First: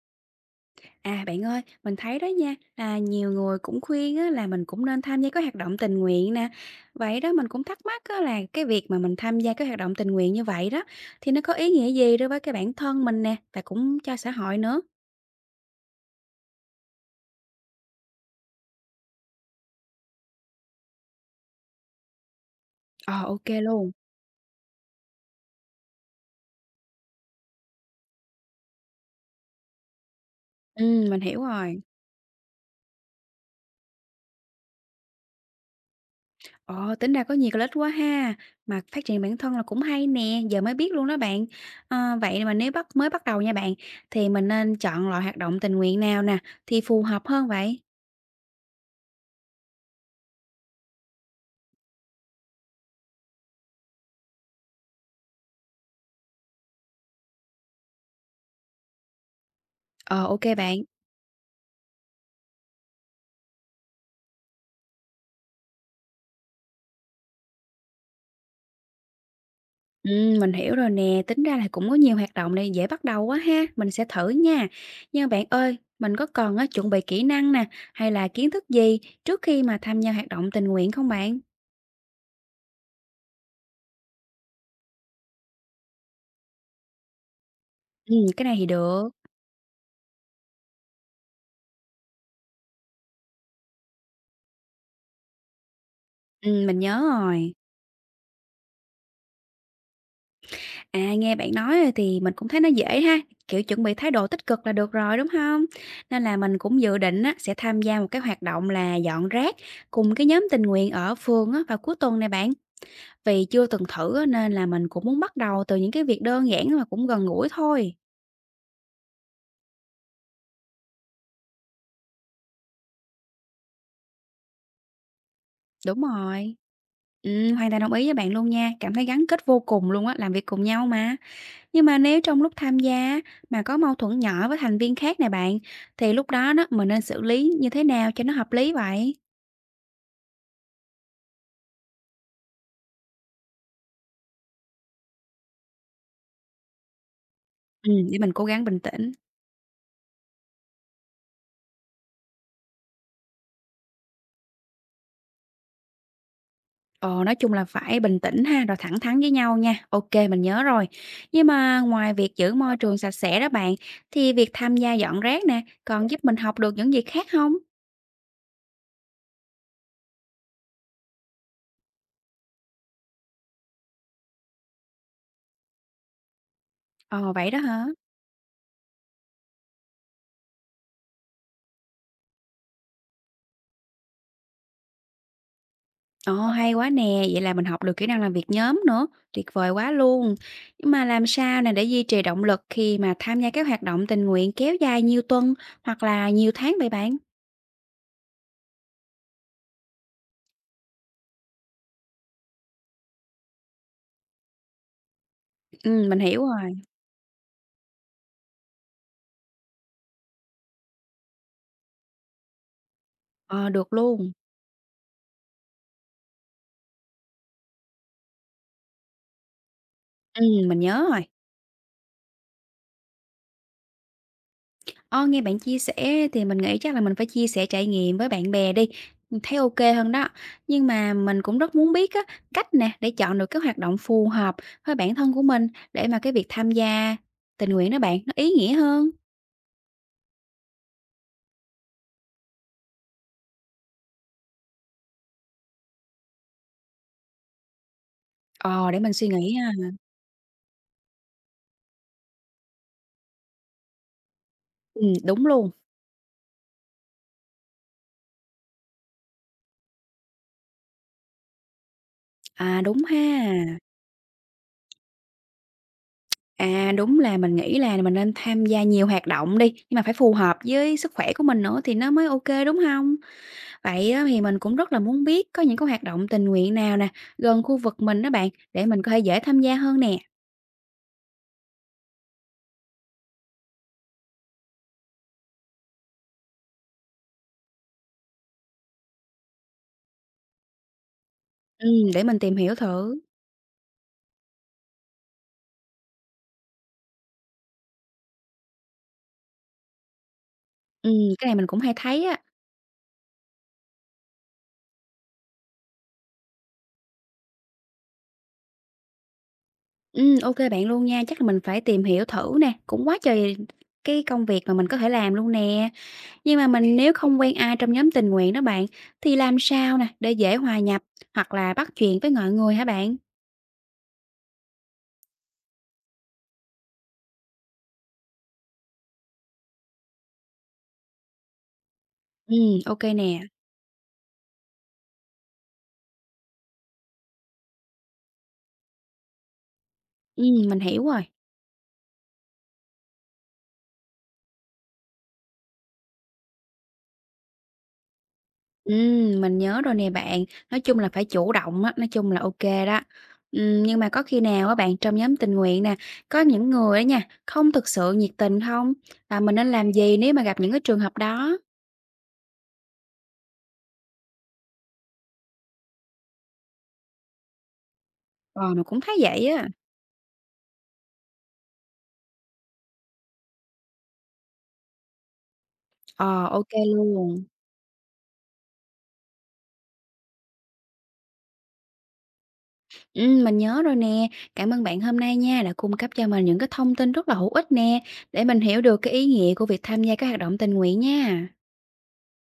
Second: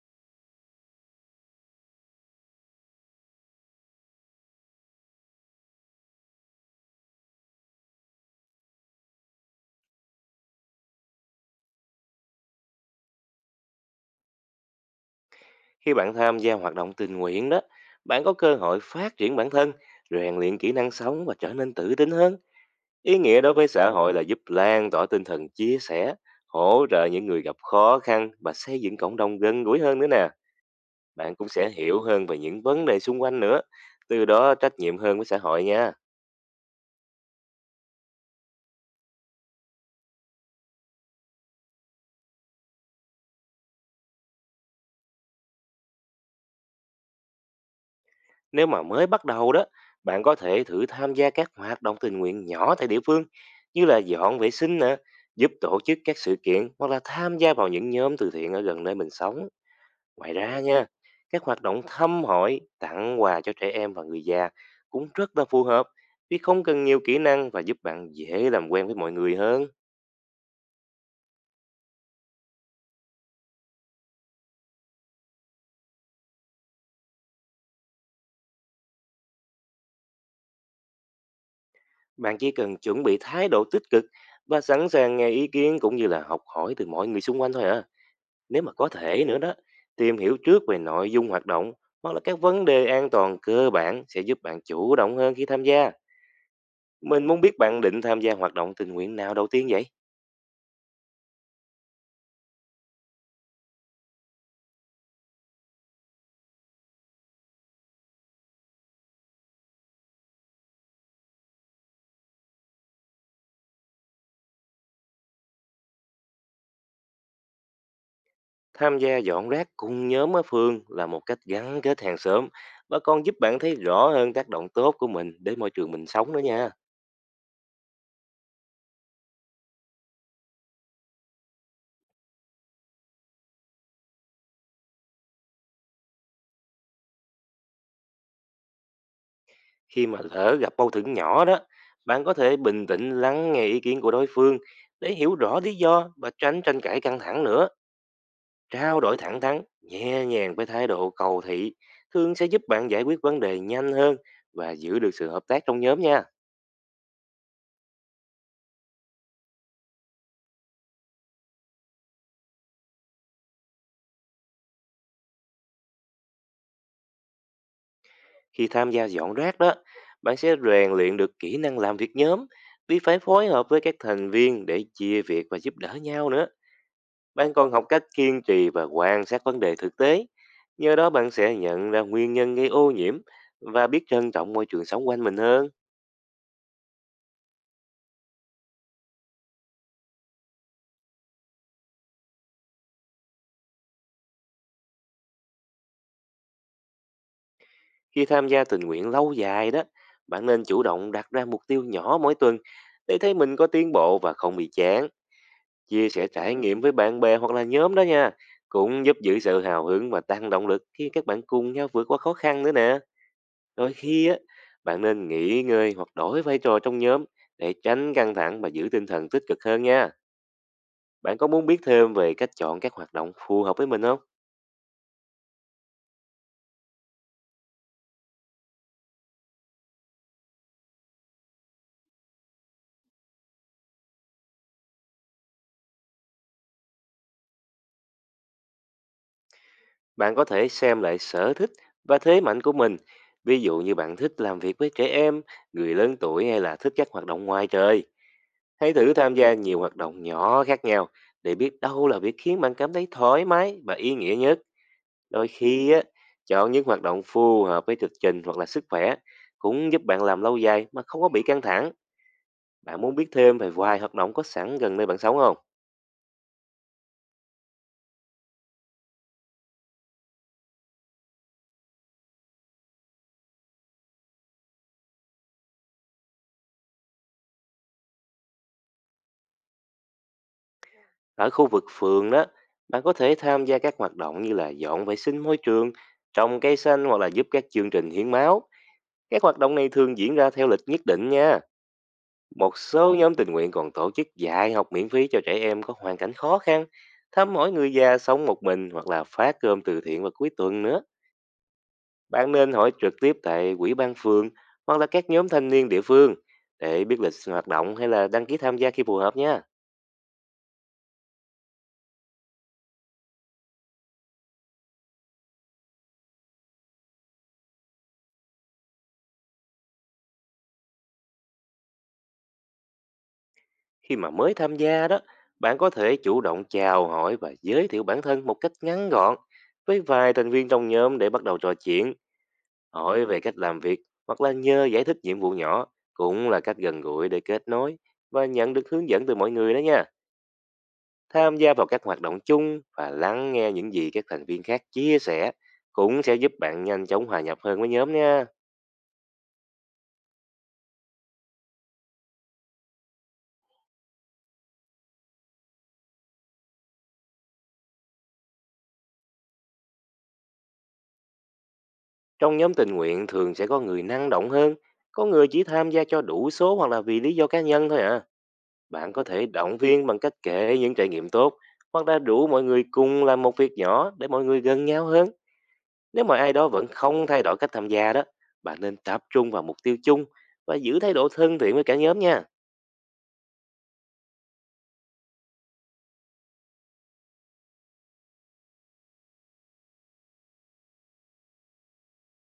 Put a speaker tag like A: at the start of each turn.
A: À, bạn ơi, mình thấy đó nha, là nhiều người cũng khuyên á, là mình cũng nên tham gia các hoạt động tình nguyện nè. Vậy đó mình cũng thắc mắc á, là cái việc mà mình tham gia các hoạt động tình nguyện như vậy đó thì nó có ý nghĩa gì đối với cái bản thân mình nè và cũng cho xã hội nữa.
B: Khi bạn tham gia hoạt động tình nguyện đó, bạn có cơ hội phát triển bản thân, rèn luyện kỹ năng sống và trở nên tự tin hơn. Ý
A: Ờ,
B: nghĩa
A: ok
B: đối với xã
A: luôn.
B: hội là giúp lan tỏa tinh thần chia sẻ, hỗ trợ những người gặp khó khăn và xây dựng cộng đồng gần gũi hơn nữa nè.
A: Ừ, mình
B: Bạn
A: hiểu
B: cũng sẽ
A: rồi.
B: hiểu hơn về những vấn đề xung quanh nữa, từ đó trách nhiệm hơn với xã hội nha.
A: Ồ, tính ra có nhiều cái lợi ích quá ha. Mà phát triển bản thân là cũng hay nè, giờ mới biết luôn đó bạn. À, vậy mà nếu mới bắt đầu nha bạn, thì mình nên chọn loại hoạt động tình nguyện nào nè thì phù hợp hơn vậy?
B: Nếu mà mới bắt đầu đó, bạn có thể thử tham gia các hoạt động tình nguyện nhỏ tại địa phương, như là dọn vệ sinh nè, giúp tổ chức các sự kiện hoặc là tham gia vào những nhóm từ thiện ở gần nơi mình sống.
A: Ờ,
B: Ngoài
A: ok
B: ra
A: bạn.
B: nha, các hoạt động thăm hỏi, tặng quà cho trẻ em và người già cũng rất là phù hợp vì không cần nhiều kỹ năng và giúp bạn dễ làm quen với mọi người hơn.
A: Mình hiểu rồi nè, tính ra là cũng có nhiều hoạt động này dễ bắt đầu quá ha, mình sẽ thử nha. Nhưng mà bạn ơi, mình có cần á, chuẩn bị kỹ năng nè, hay là kiến thức gì trước khi mà tham gia hoạt động tình nguyện không bạn?
B: Bạn chỉ cần chuẩn bị thái độ tích cực và sẵn sàng nghe ý kiến cũng như là học hỏi từ mọi người xung quanh thôi ạ.
A: Ừ, cái này
B: Nếu
A: thì
B: mà có
A: được,
B: thể nữa đó, tìm hiểu trước về nội dung hoạt động hoặc là các vấn đề an toàn cơ bản sẽ giúp bạn chủ động hơn khi tham gia.
A: ừ, mình nhớ
B: Mình muốn
A: rồi.
B: biết bạn định tham gia hoạt động tình nguyện nào đầu tiên vậy?
A: À, nghe bạn nói rồi thì mình cũng thấy nó dễ ha, kiểu chuẩn bị thái độ tích cực là được rồi đúng không? Nên là mình cũng dự định á, sẽ tham gia một cái hoạt động là dọn rác cùng cái nhóm tình nguyện ở phường á, vào cuối tuần này bạn. Vì chưa từng thử á, nên là mình cũng muốn bắt đầu từ những cái việc đơn giản mà cũng gần gũi thôi.
B: Tham gia dọn rác cùng nhóm ở phường là một cách gắn kết hàng xóm và còn giúp bạn thấy rõ hơn tác động tốt của mình đến môi trường
A: Đúng
B: mình sống nữa
A: rồi.
B: nha.
A: Hoàn toàn đồng ý với bạn luôn nha, cảm thấy gắn kết vô cùng luôn á, làm việc cùng nhau mà. Nhưng mà nếu trong lúc tham gia mà có mâu thuẫn nhỏ với thành viên khác này bạn, thì lúc đó đó mình nên xử lý như thế nào cho nó hợp lý vậy?
B: Khi mà lỡ gặp mâu thuẫn nhỏ đó, bạn có thể bình tĩnh lắng nghe ý kiến của đối phương để hiểu rõ lý do và tránh tranh cãi căng thẳng nữa.
A: Để mình cố gắng bình
B: Trao
A: tĩnh.
B: đổi thẳng thắn nhẹ nhàng với thái độ cầu thị thường sẽ giúp bạn giải quyết vấn đề nhanh hơn và giữ được sự hợp tác trong nhóm nha.
A: Ờ, nói chung là phải bình tĩnh ha, rồi thẳng thắn với nhau nha. OK, mình nhớ rồi. Nhưng mà ngoài việc giữ môi trường sạch sẽ đó bạn, thì việc tham gia dọn rác nè, còn giúp mình học được những gì khác không?
B: Khi tham gia dọn rác đó, bạn sẽ rèn luyện được kỹ năng làm việc nhóm vì phải phối hợp với các thành viên để chia việc và giúp đỡ nhau nữa.
A: Ờ, vậy
B: Bạn
A: đó
B: còn học
A: hả?
B: cách kiên trì và quan sát vấn đề thực tế, nhờ đó bạn sẽ nhận ra nguyên nhân gây ô nhiễm và biết trân trọng môi trường sống quanh mình hơn.
A: Ồ, hay quá nè, vậy là mình học được kỹ năng làm việc nhóm nữa, tuyệt vời quá luôn. Nhưng mà làm sao nè để duy trì động lực khi mà tham gia các hoạt động tình nguyện kéo dài nhiều tuần hoặc là nhiều tháng vậy bạn?
B: Khi tham gia tình nguyện lâu dài đó, bạn nên chủ động đặt ra mục tiêu nhỏ mỗi tuần để thấy mình có tiến bộ và không bị chán. Chia
A: Mình
B: sẻ
A: hiểu
B: trải nghiệm
A: rồi.
B: với bạn bè hoặc là nhóm đó nha. Cũng giúp giữ sự hào hứng và tăng động lực khi các bạn cùng nhau vượt qua khó khăn nữa nè.
A: Ờ,
B: Đôi
A: được
B: khi
A: luôn.
B: á, bạn nên nghỉ ngơi hoặc đổi vai trò trong nhóm để tránh căng thẳng và giữ tinh thần tích cực hơn nha.
A: Mình nhớ rồi.
B: Bạn có muốn biết thêm về cách chọn các hoạt động phù hợp với mình không?
A: Ơ, nghe bạn chia sẻ thì mình nghĩ chắc là mình phải chia sẻ trải nghiệm với bạn bè đi, mình thấy ok hơn đó. Nhưng mà mình cũng rất muốn biết á, cách nè, để chọn được cái hoạt động phù hợp với bản thân của mình, để mà cái việc tham gia tình nguyện đó bạn, nó ý nghĩa hơn.
B: Bạn có thể xem lại sở thích và thế mạnh của mình, ví dụ như bạn thích làm việc với trẻ em, người lớn tuổi hay là thích các hoạt động ngoài trời.
A: Ờ,
B: Hãy
A: để
B: thử
A: mình suy
B: tham gia
A: nghĩ
B: nhiều
A: ha.
B: hoạt động nhỏ khác nhau để biết đâu là việc khiến bạn cảm thấy thoải mái và ý nghĩa nhất.
A: Đúng
B: Đôi
A: luôn.
B: khi á, chọn những hoạt động phù hợp với lịch trình hoặc là sức khỏe cũng giúp bạn làm lâu dài mà không có bị căng thẳng.
A: À,
B: Bạn
A: đúng
B: muốn
A: ha.
B: biết thêm về vài hoạt động có sẵn gần nơi bạn sống không?
A: À, đúng là mình nghĩ là mình nên tham gia nhiều hoạt động đi, nhưng mà phải phù hợp với sức khỏe của mình nữa thì nó mới ok đúng không? Vậy á, thì mình cũng rất là muốn biết có những cái hoạt động tình nguyện nào nè, gần khu vực mình đó bạn, để mình có thể dễ tham gia hơn nè.
B: Ở khu vực phường đó, bạn có thể tham gia các hoạt động như là dọn vệ sinh môi trường, trồng cây xanh hoặc là giúp các chương trình hiến máu. Các hoạt động này thường diễn ra theo lịch nhất định nha.
A: Để mình tìm hiểu
B: Một số
A: thử.
B: nhóm tình nguyện còn tổ chức dạy học miễn phí cho trẻ em có hoàn cảnh khó khăn, thăm hỏi người già sống một mình hoặc là phát cơm từ thiện vào cuối tuần nữa.
A: Ừm, cái này mình cũng hay thấy á.
B: Bạn nên hỏi trực tiếp tại quỹ ban phường hoặc là các nhóm thanh niên địa phương để biết lịch hoạt động hay là đăng ký tham gia khi phù hợp nha.
A: Ok bạn luôn nha, chắc là mình phải tìm hiểu thử nè. Cũng quá trời cái công việc mà mình có thể làm luôn nè. Nhưng mà mình nếu không quen ai trong nhóm tình nguyện đó bạn, thì làm sao nè, để dễ hòa nhập hoặc là bắt chuyện với mọi người hả bạn?
B: Khi mà mới tham gia đó, bạn có thể chủ động chào hỏi và giới thiệu bản thân một cách ngắn gọn với vài thành viên trong nhóm để bắt đầu trò chuyện,
A: Ừm, ok
B: hỏi về
A: nè.
B: cách làm việc hoặc là nhờ giải thích nhiệm vụ nhỏ cũng là cách gần gũi để kết nối và nhận được hướng dẫn từ mọi người đó nha.
A: Mình hiểu rồi.
B: Tham gia vào các hoạt động chung và lắng nghe những gì các thành viên khác chia sẻ cũng sẽ giúp bạn nhanh chóng hòa nhập hơn với nhóm nha.
A: Mình nhớ rồi nè bạn, nói chung là phải chủ động á, nói chung là ok đó. Nhưng mà có khi nào á bạn trong nhóm tình nguyện nè, có những người á nha, không thực sự nhiệt tình không? Và mình nên làm gì nếu mà gặp những cái trường hợp đó?
B: Trong nhóm tình nguyện thường sẽ có người năng động hơn, có người chỉ tham gia cho đủ số hoặc là vì lý do cá nhân thôi ạ. À.
A: Ờ, mình cũng
B: Bạn
A: thấy
B: có thể
A: vậy á.
B: động viên bằng cách kể những trải nghiệm tốt hoặc là rủ mọi người cùng làm một việc nhỏ để mọi người gần nhau hơn. Nếu mà
A: Ờ,
B: ai
A: ô
B: đó vẫn không thay
A: luôn.
B: đổi cách tham gia đó, bạn nên tập trung vào mục tiêu chung và giữ thái độ thân thiện với cả nhóm nha.
A: Mình nhớ rồi nè. Cảm ơn bạn hôm nay nha, đã cung cấp cho mình những cái thông tin rất là hữu ích nè, để mình hiểu được cái ý nghĩa của việc tham gia các hoạt động tình nguyện nha.